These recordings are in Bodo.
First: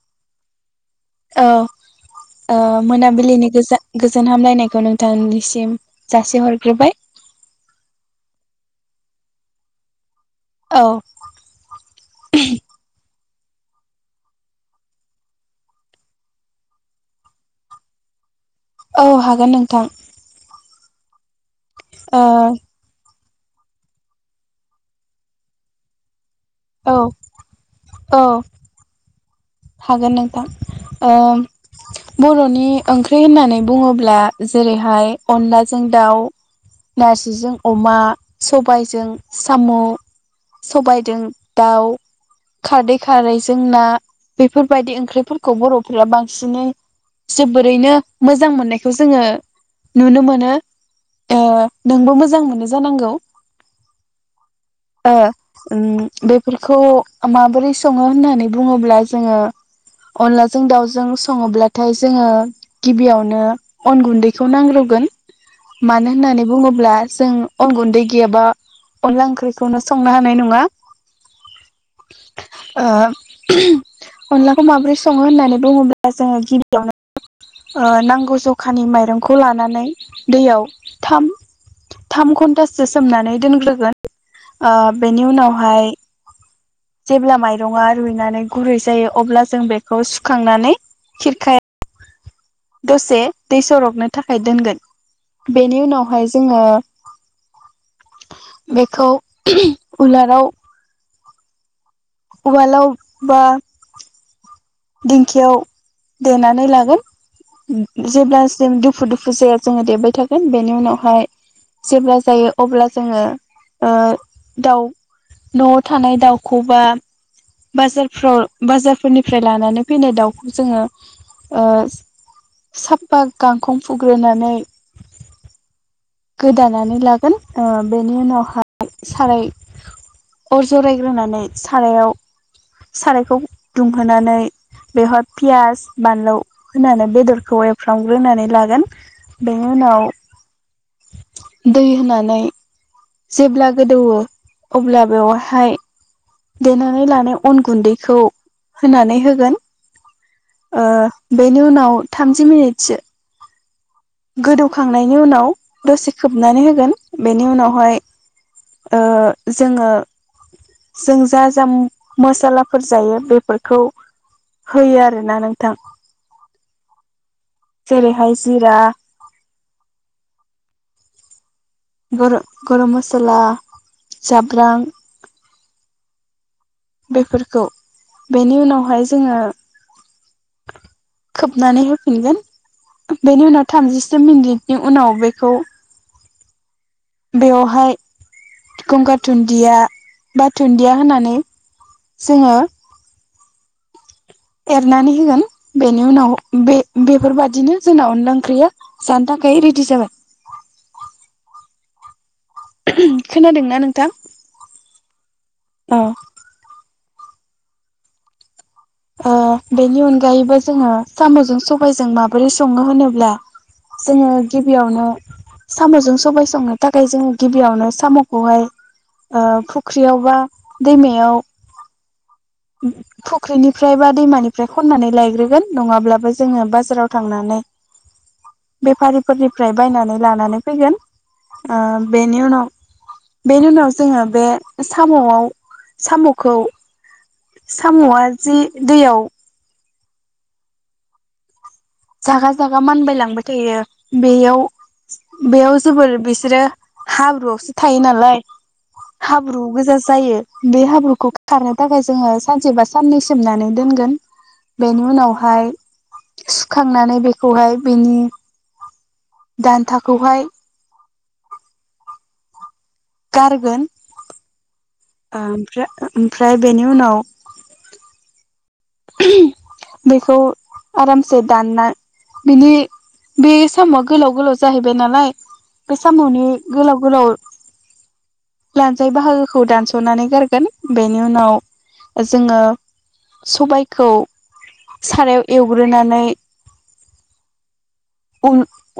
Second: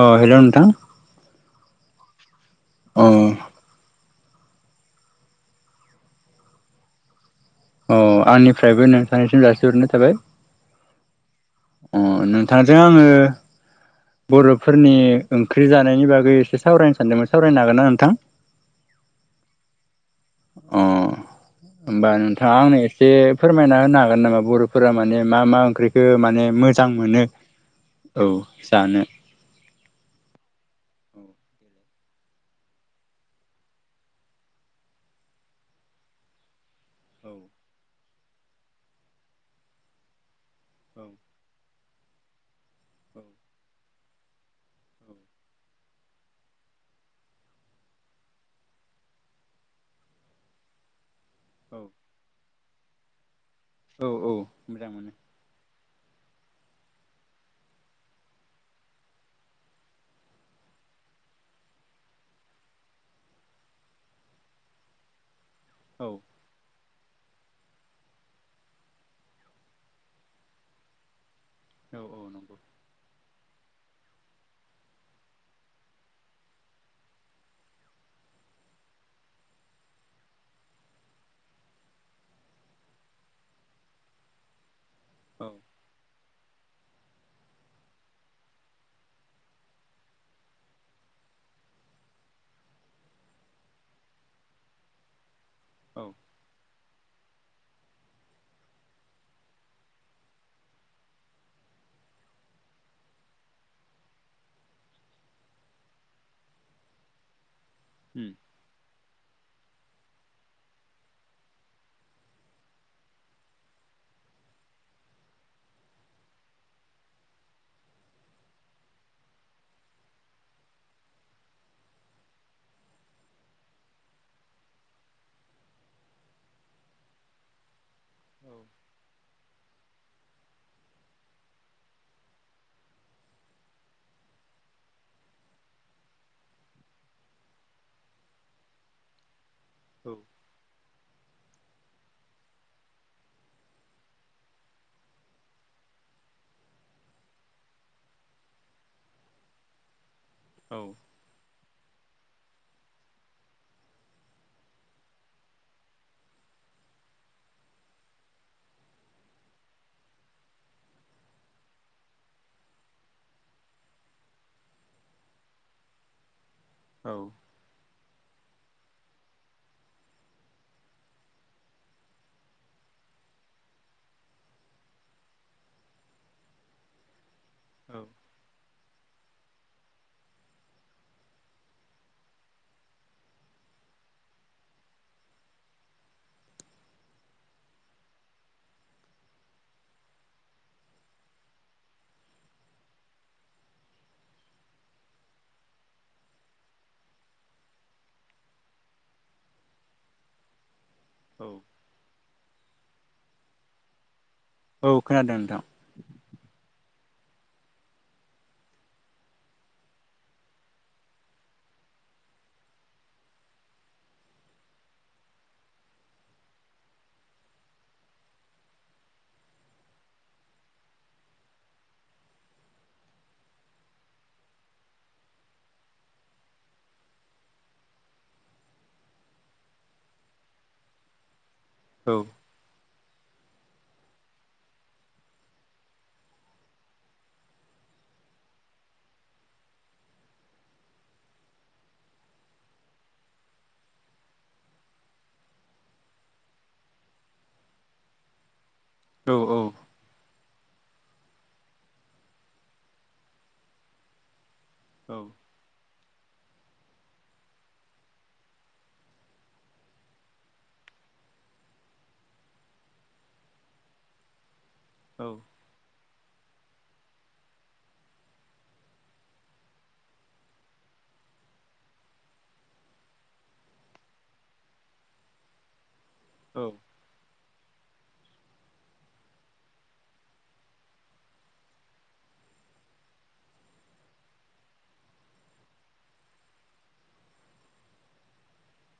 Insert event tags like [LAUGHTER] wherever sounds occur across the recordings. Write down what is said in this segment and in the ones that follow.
अ हेलौ नोंथां। औ। ओ अ मोनाबिलिनि गोजा- गोजोन जोन हामलायनायखौ नोंथांनिसिम जासिहरग्रोबाय अ आंनिफ्रायबो नोंथानिसिम जासिहरनाय थाबाय अ अ नोंथांजों आङो बर'फोरनि ओंख्रि जानायनि बागै एसे सावरायनो सानदोंमोन सावरायनो हागोन ना नोंथां? औ हागोन नोंथां अ होमबा ओ नोंथाङा आंनो एसे फोरमायना होनो हागोन नामा बर'फोरा माने मा मा ओंख्रिखौ माने मोजां औ मोनो औ [UNINTELLIGIBLE] हागोन नोंथां बर'नि ओंख्रि होननानै बुङोब्ला जेरैहाय अनलाजों दाउ नारजिजों अमा सबायजों साम' सबायजों दाउ खारदै खारै जोंना बेफोरबायदि ओंख्रिफोरखौ बर'फोरा बांसिनै जोबोरैनो मोजां मोननायखौ जोङो नुनो मोनो नोंबो मोजां मोनो जानांगौ। ओउ ओउ मोजां ओ मोनो बेफोरखौ माबोरै सङो होननानै बुङोब्ला जोङो अनलाजों दाउजों सङोब्लाथाय जोङो गिबियावनो अन गुन्दैखौ नांग्रोगोन औ मानो होननानै बुङोब्ला जों अन गुन्दै गैयाबा अनला ओंख्रिखौनो संनो हानाय नङा औ औ नंगौ ओ [INAUDIBLE] अनलाखौ माबोरै सङो होननानै बुङोब्ला जोङो गिबियावनो नांगौ जखानि माइरंखौ लानानै दैयाव थाम थाम घन्टासो सोमनानै दोनग्रोगोन बेनि औ उनावहाय जेब्ला माइरङा रुइनानै गुरै जायो अब्ला जों बेखौ सुखांनानै खिरखाया दसे दै सरगनो थाखाय दोनगोन बेनि औ उनावहाय जोङो बेखौ उह उलाराव उवालाव बा दिंखियाव देनानै लागोन। उम जेब्ला जों दुफु दुफु जाया जोङो देबाय थागोन बेनि उनावहाय जेब्ला जायो अब्ला जोङो दाव न'आव थानाय दाउखौ बा बाजारफ्राव बाजारफोरनिफ्राय लानानै फैनाय दाउखौ जोङो साफा गांखं फुग्रोनानै गोदानानै लागोन ओह बेनि औ उनावहाय साराय अर जरायग्रोनानै सारायाव सारायखौ दुंहोनानै बेवहाय पियास बानलौ होनानै बेदरखौ एवफ्रामग्रोनानै लागोन। बेनि उनाव औ दै होनानै जेब्ला गोदौओ अब्ला बेवहाय देनानै लानाय अन गुन्दैखौ होनानै होगोन औ ओ बेनि उनाव थामजि मिनिटसो गोदौखांनायनि उनाव दसे खोबनानै होगोन बेनि उनावहाय ओ जोङो जों जा जा मसालाफोर जायो बेफोरखौ होयो आरोना नोंथां। औ जेरै हाय जिरा गर-गरम मसला जाब्रां बेफोर खौ बेनि उनाव हाय जोङो खोबनानै होफिनगोन बेनि उनाव थामजिसे मिनिटनि उनाव बेखौ बेवहाय गंगार धुन्दिया बा धुन्दिया होनानै जोङो एरनानै होगोन बेनि उनाव बे बेफोरबादिनो जोंना अनला ओंख्रिया जानो थाखाय रेडि जाबाय। औ। खोनादोंना नोंथां? औ खोनादों नोंथां। औ अ बेनि अनगायैबो जोङो साम'जों सबायजों माबोरै सङो होनोब्ला जोङो गिबियावनो साम'जों सबाय संनो थाखाय जोङो गिबियावनो साम'खौहाय ओ फुख्रियाव बा दैमायाव फुख्रिनिफ्राय बा दैमानिफ्राय खननानै लायग्रोगोन नङाब्लाबो जोङो बाजाराव थांनानै बेफारिफोरनिफ्राय बायनानै लानानै फैगोन। आह औ बेनि उनाव बेनि उनाव जोङो बे साम'आव साम'खौ साम'आ जि दैयाव जागा जागा मानबाय लांबाय थायो बेयाव बेयाव जोबोर बिसोरो हाब्रुआवसो थायो नालाय। औ औ हाब्रु गोजा जायो। बे हाब्रुखौ खारनो थाखाय जोङो सानसेबा साननै सोमनानै दोनगोन। बेनि औ उनावहाय खांनानै बेखौहाय बिनि दान्थाखौहाय गारगोन औ ओम [UNINTELLIGIBLE] ओमफ्राय बेनि उनाव बेखौ आरामसे दानना बिनि बे साम'आ गोलाव गोलाव जाहैबाय नालाय बे साम'नि औ गोलाव गोलाव लानजाय बाहागोखौ दानस'नानै गारगोन बेनि उनाव जोङो सबायखौ सारायाव एवग्रोनानै उ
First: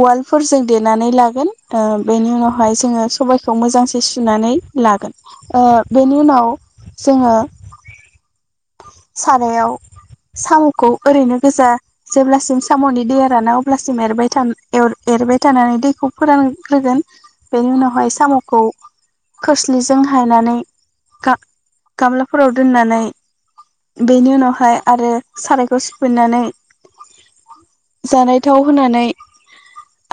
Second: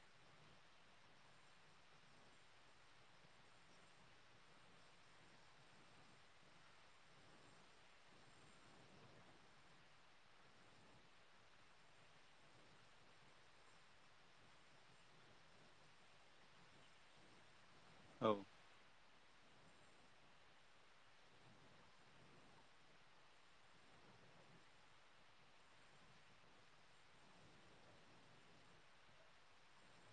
उवालफोरजों देनानै लागोन ओ बेनि उनावहाय जोङो सबायखौ मोजांसे सुनानै लागोन ओ बेनि उनाव जोङो सारायाव साम'खौ ओरैनो गोजा जेब्लासिम साम'नि दैया राना अ ब्लासिम एरबाय थान एर-एरबाय थानानै दैखौ फोरानग्रोगोन। बेनि उनावहाय औ साम'खौ खोरस्लिजों हायनानै गा-गामलाफोराव दोननानै बेनि उनावहाय आरो सारायखौ सुफिननानै जानाय थाव होनानै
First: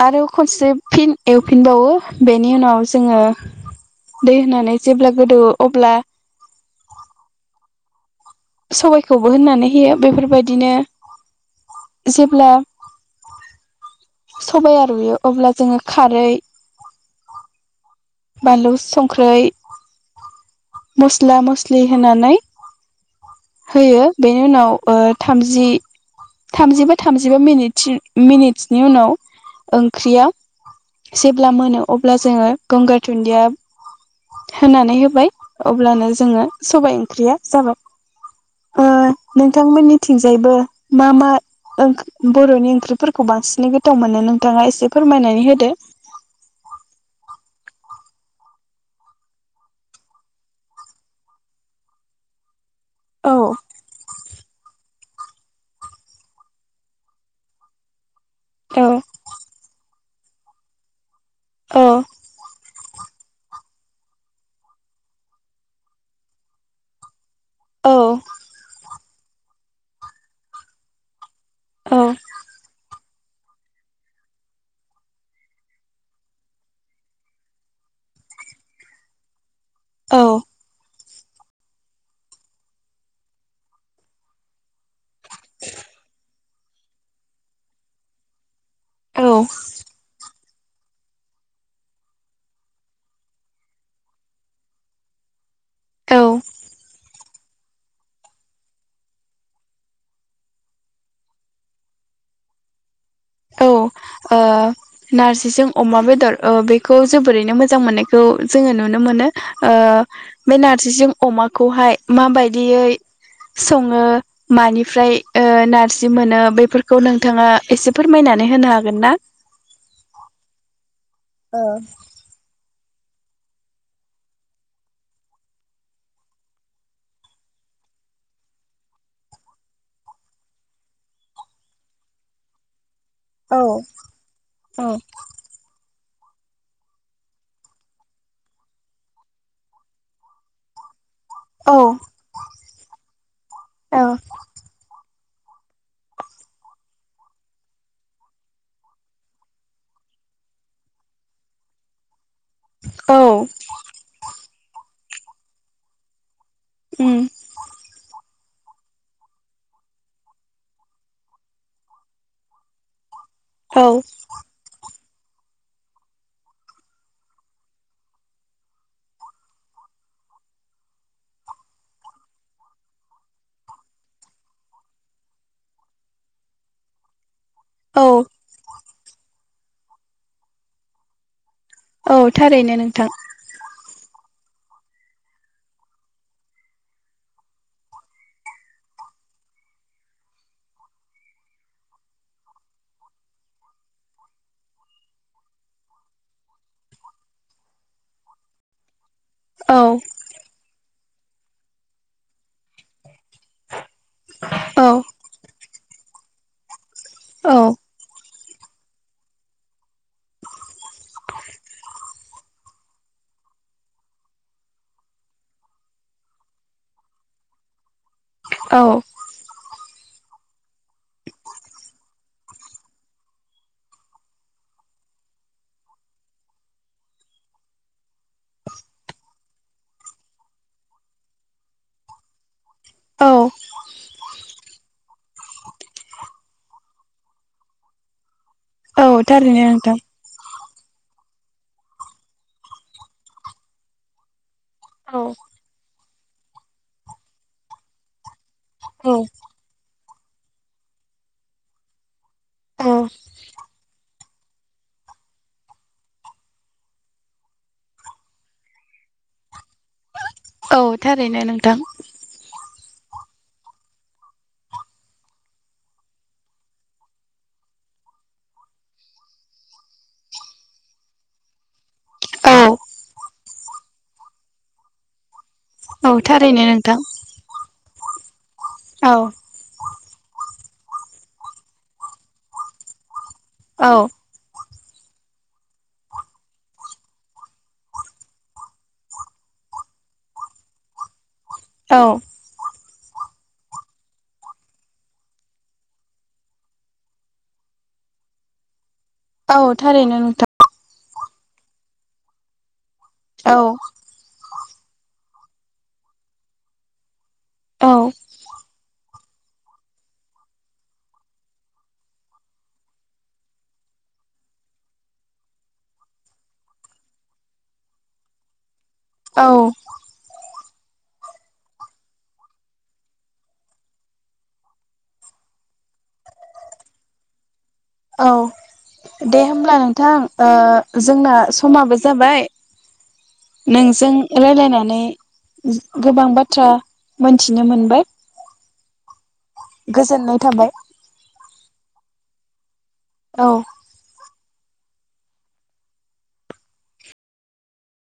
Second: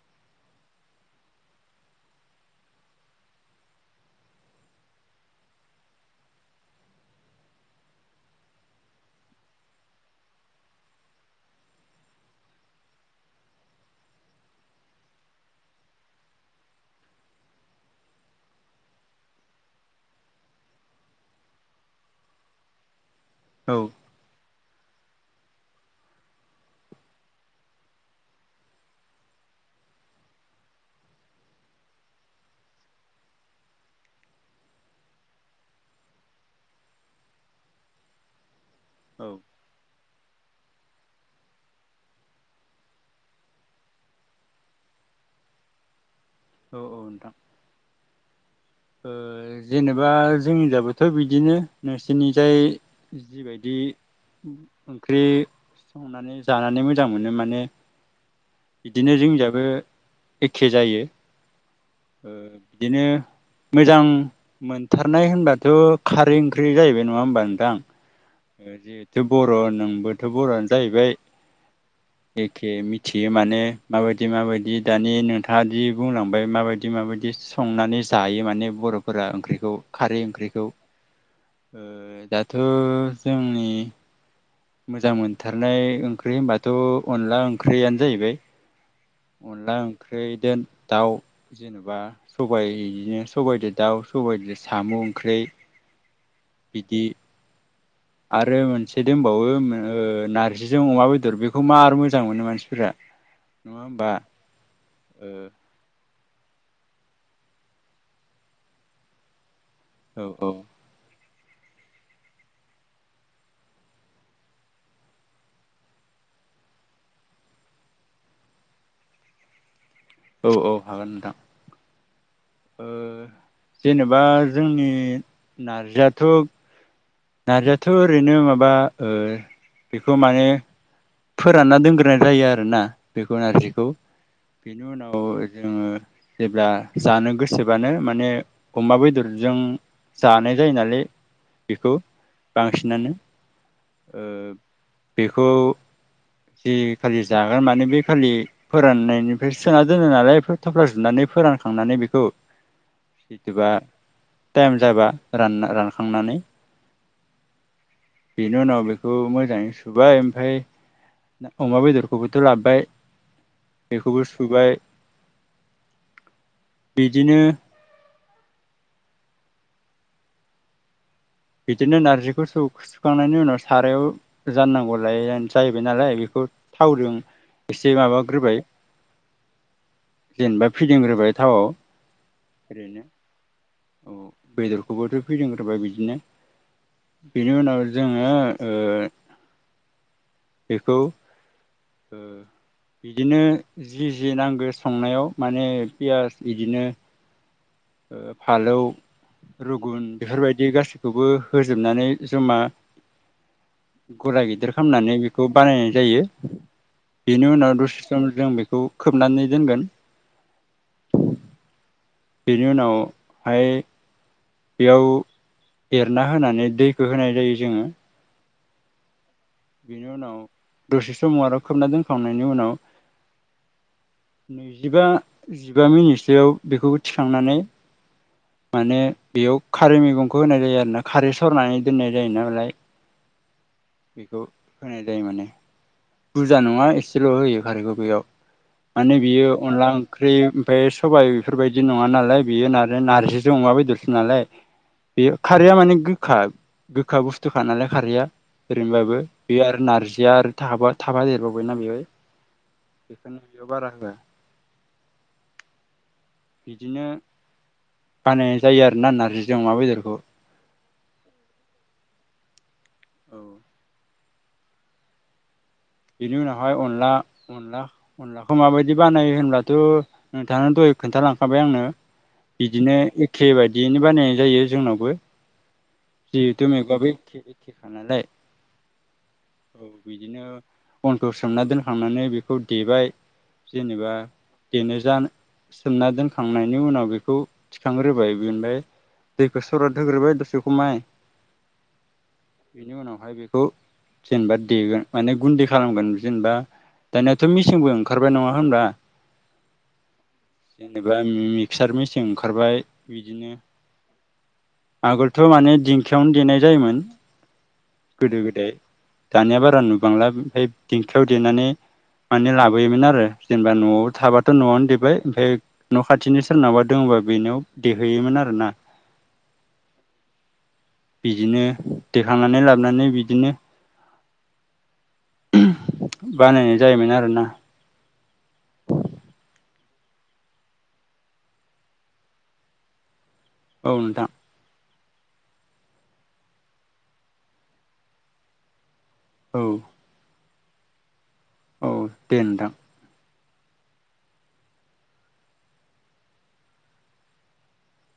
आरो खनसे फिन एवफिनबावो बेनि उनाव जोङो दै होनानै जेब्ला गोदौओ अब्ला सबायखौबो होनानै होयो बेफोरबायदिनो जेब्ला सबाया रुयो अब्ला जोङो खारै बानलु, संख्रै, मस्ला मस्लि होनानै औ होयो बेनि उनाव ओ थामजि थामजिबा थामजिबा मिनिस मिनिटसनि उनाव ओंख्रिया जेब्ला मोनो अब्ला जोङो गंगार दुन्दिया होनानै होबाय अब्लानो जोङो सबाइ ओंख्रिया जाबाय। औ ओ नोंथांमोननि थिंजायबो मा मा ओं बर'नि ओंख्रिफोरखौ बांसिनै गोथाव मोननो नोंथाङा एसे फोरमायनानै होदो औ औ नोंथां ओ जेनेबा जोंनिजाबोथ' बिदिनो नोंसोरनि जाय औ जिबायदि ओंख्रि संनानै जानानै मोजां मोनो माने औ बिदिनो जोंनियाबो एखे जायो औ ओ बिदिनो मोजां मोनथारनाय होनबाथ' खारै ओंख्रि जाहैबाय नङा होमबा नोंथां औ ओ जिहेथु बर' नोंबोथ' बर'आनो जाहैबाय औ एखे मि थियो माने माबायदि माबायदि दानि नोंथाङा जि बुंलांबाय माबायदि माबायदि संनानै जायो माने बर'फोरा ओंख्रि खौ खारै ओंख्रिखौ ओ दाथ' जोंनि मोजां मोनथारनाय ओंख्रि होनबाथ' अनला ओंख्रियानो जाहैबाय औ अनला ओंख्रि दोन दाउ जेनेबा सबायनो सबाइजों दाउ सबाइजों साम' ओंख्रि औ बिदि आरो मोनसे दोंबावो ओ नारजिजों अमा बेदर बेखौ मार मोजां मोनो मानसिफोरा औ नङा होमबा ओ नारजिजों अमा बेदर ओ बेखौ जोबोरैनो मोजां मोननायखौ जोङो नुनो मोनो। ओ ओ बे नारजिजों अमाखौहाय माबायदियै सङो मानिफ्राय ओ नारजि मोनो बेफोरखौ नोंथाङा एसे फोरमायनानै होनो हागोन ना? औ औ हागोन नोंथां औ ओ जेनेबा जोंनि नारजियाथ' नारजिआथ' ओरैनो माबा ओ बेखौ माने फोरानना दोनग्रोनाय जायो आरो ना बेखौ औ नारजिखौ बेनि उनाव जोङो जेब्ला जानो गोसोबानो माने अमा बेदरजों जानाय जायो नालाय बेखौ औ बांसिनानो औ ओ बेखौ जि खालि जागोन माने बे खालि फोराननायनिफ्राय सोना दोनो नालाय बे थफ्ला जुनानै फोरानखांनानै बेखौ औ बिदिबा टाइम जाबा रानना रानखांनानै उम बेनि उनाव बेखौ मोजाङै सुबाय ओमफ्राय अमा बेदरखौबोथ' लाबोबाय औ बेखौबो सुबाय बिदिनो बिदिनो नारजिखौ सौ सुखांनायनि उनाव सारायाव जाननांगौ लाय जाहैबाय नालाय बेखौ थावजों एसे औ माबाग्रोबाय जेनेबा फिदिंग्रोबाय थावआव औ थारैनो ओरैनो नोंथां औ बेदरखौबोथ' फैदिग्रोबाय बिदिनो बेनि उनाव जोङो ओ बेखौ ओ बिदिनो जि जि नांगो संनायाव माने पियास बिदिनो ओ फालौ औ रुगुन बेफोरबायदि गासै खौबो होजोबनानै जमा गला गिदिर औ खालामनानै बेखौ बानायनाय जायो बेनि औ उनाव दसे सम जों बेखौ खोबनानै दोनगोन [INAUDIBLE] बेनि उनावहाय बेयाव एरना होनानै दैखो होनाय जायो जोङो औ बेनि उनाव दसे समाव आरो खोबना दोनखांनायनि उनाव नैजिबा जिबा मिनिटसोआव बेखौबो थिखांनानै माने बेयाव खारै मैगंखौ होनाय जायो आरोना खारै सरनानै दोननाय जायो नालाय औ बेखौ होनाय जायो माने बुरजा नङा एसेल' होयो खारैखौ बेैयाव औ माने बियो थारैनो अनला नोंथां। ओंख्रि ओमफ्राय सबाइ बेफोरबायदि नङा नालाय बियो नानो नारजिजों अमा बेदरसो नालाय औ बेयो खारैया माने गो खा गोखा बुस्थुखा नालाय खारैया औ ओरैनोबाबो बे आरो नारजि जिया आरो थाब थाबा देरबावबायना बेयो औ बेखायनो बेङाव बारा होआ बिदिनो बानायनाय जायो आरोना नारजिजों अमा बेदरखौ। औ थारैनो नोंथां। औ बिनि उनावहाय अनला अनला अनलाखौ माबायदि बानायो होनब्लाथ' नोंथाङा दहाय खोन्थालांखाबाय आंनो औ बिदिनो एखे बायदियैनो बानायनाय जायो जोंनावबो। औ थारैनो जिहेथु नोंथां गैगंआबो एखे एखे खाना लाय औ औ बिदिनो अनखौ सोमना दोनखांनानै बेखौ देबाय। औ जेनेबा। देनो जा सोमना दोनखांनायनि उनाव बेखौ थिखांग्रोबाय बेनिफ्राय दैखौ सराद होग्रोबाय दसे खमाय। औ। बेनि उनावहाय बेखौ जेनेबा देगोन माने गुन्दै खालामगोन जेनेबा दानियाथ' मिसिंबो ओंखारबाय नङा होनबा। औ थारैनो नोंथां। जेनेबा मिक्सार मेचिं ओंखारबाय। बिदिनो। औ आगोलथ' माने दिंखियावनो देनाय जायोमोन। औ गोदो गोदाय। दानिया बारा नु बांला ओमफ्राय दिंखियाव देनानै माने लाबोयोमोन आरो जेनेबा न'आव थाबाथ' न'आवनो देबाय ओमफ्राय न' खाथिनि सोरनावबा दङबा बेनाव देहैयोमोन आरोना। औ। बिदिनो देखांनानै लाबोनानै बिदिनो। बानायनाय जायोमोन आरोना। औ दे होनब्ला नोंथां ओ जोंना समाबो जाबाय। औ नोंजों नोंथां रायलायनानै। गोबां बाथ्रा मोनथिनो मोनबाय। औ गोजोननाय थाबाय। औ दे नोंथां। औ।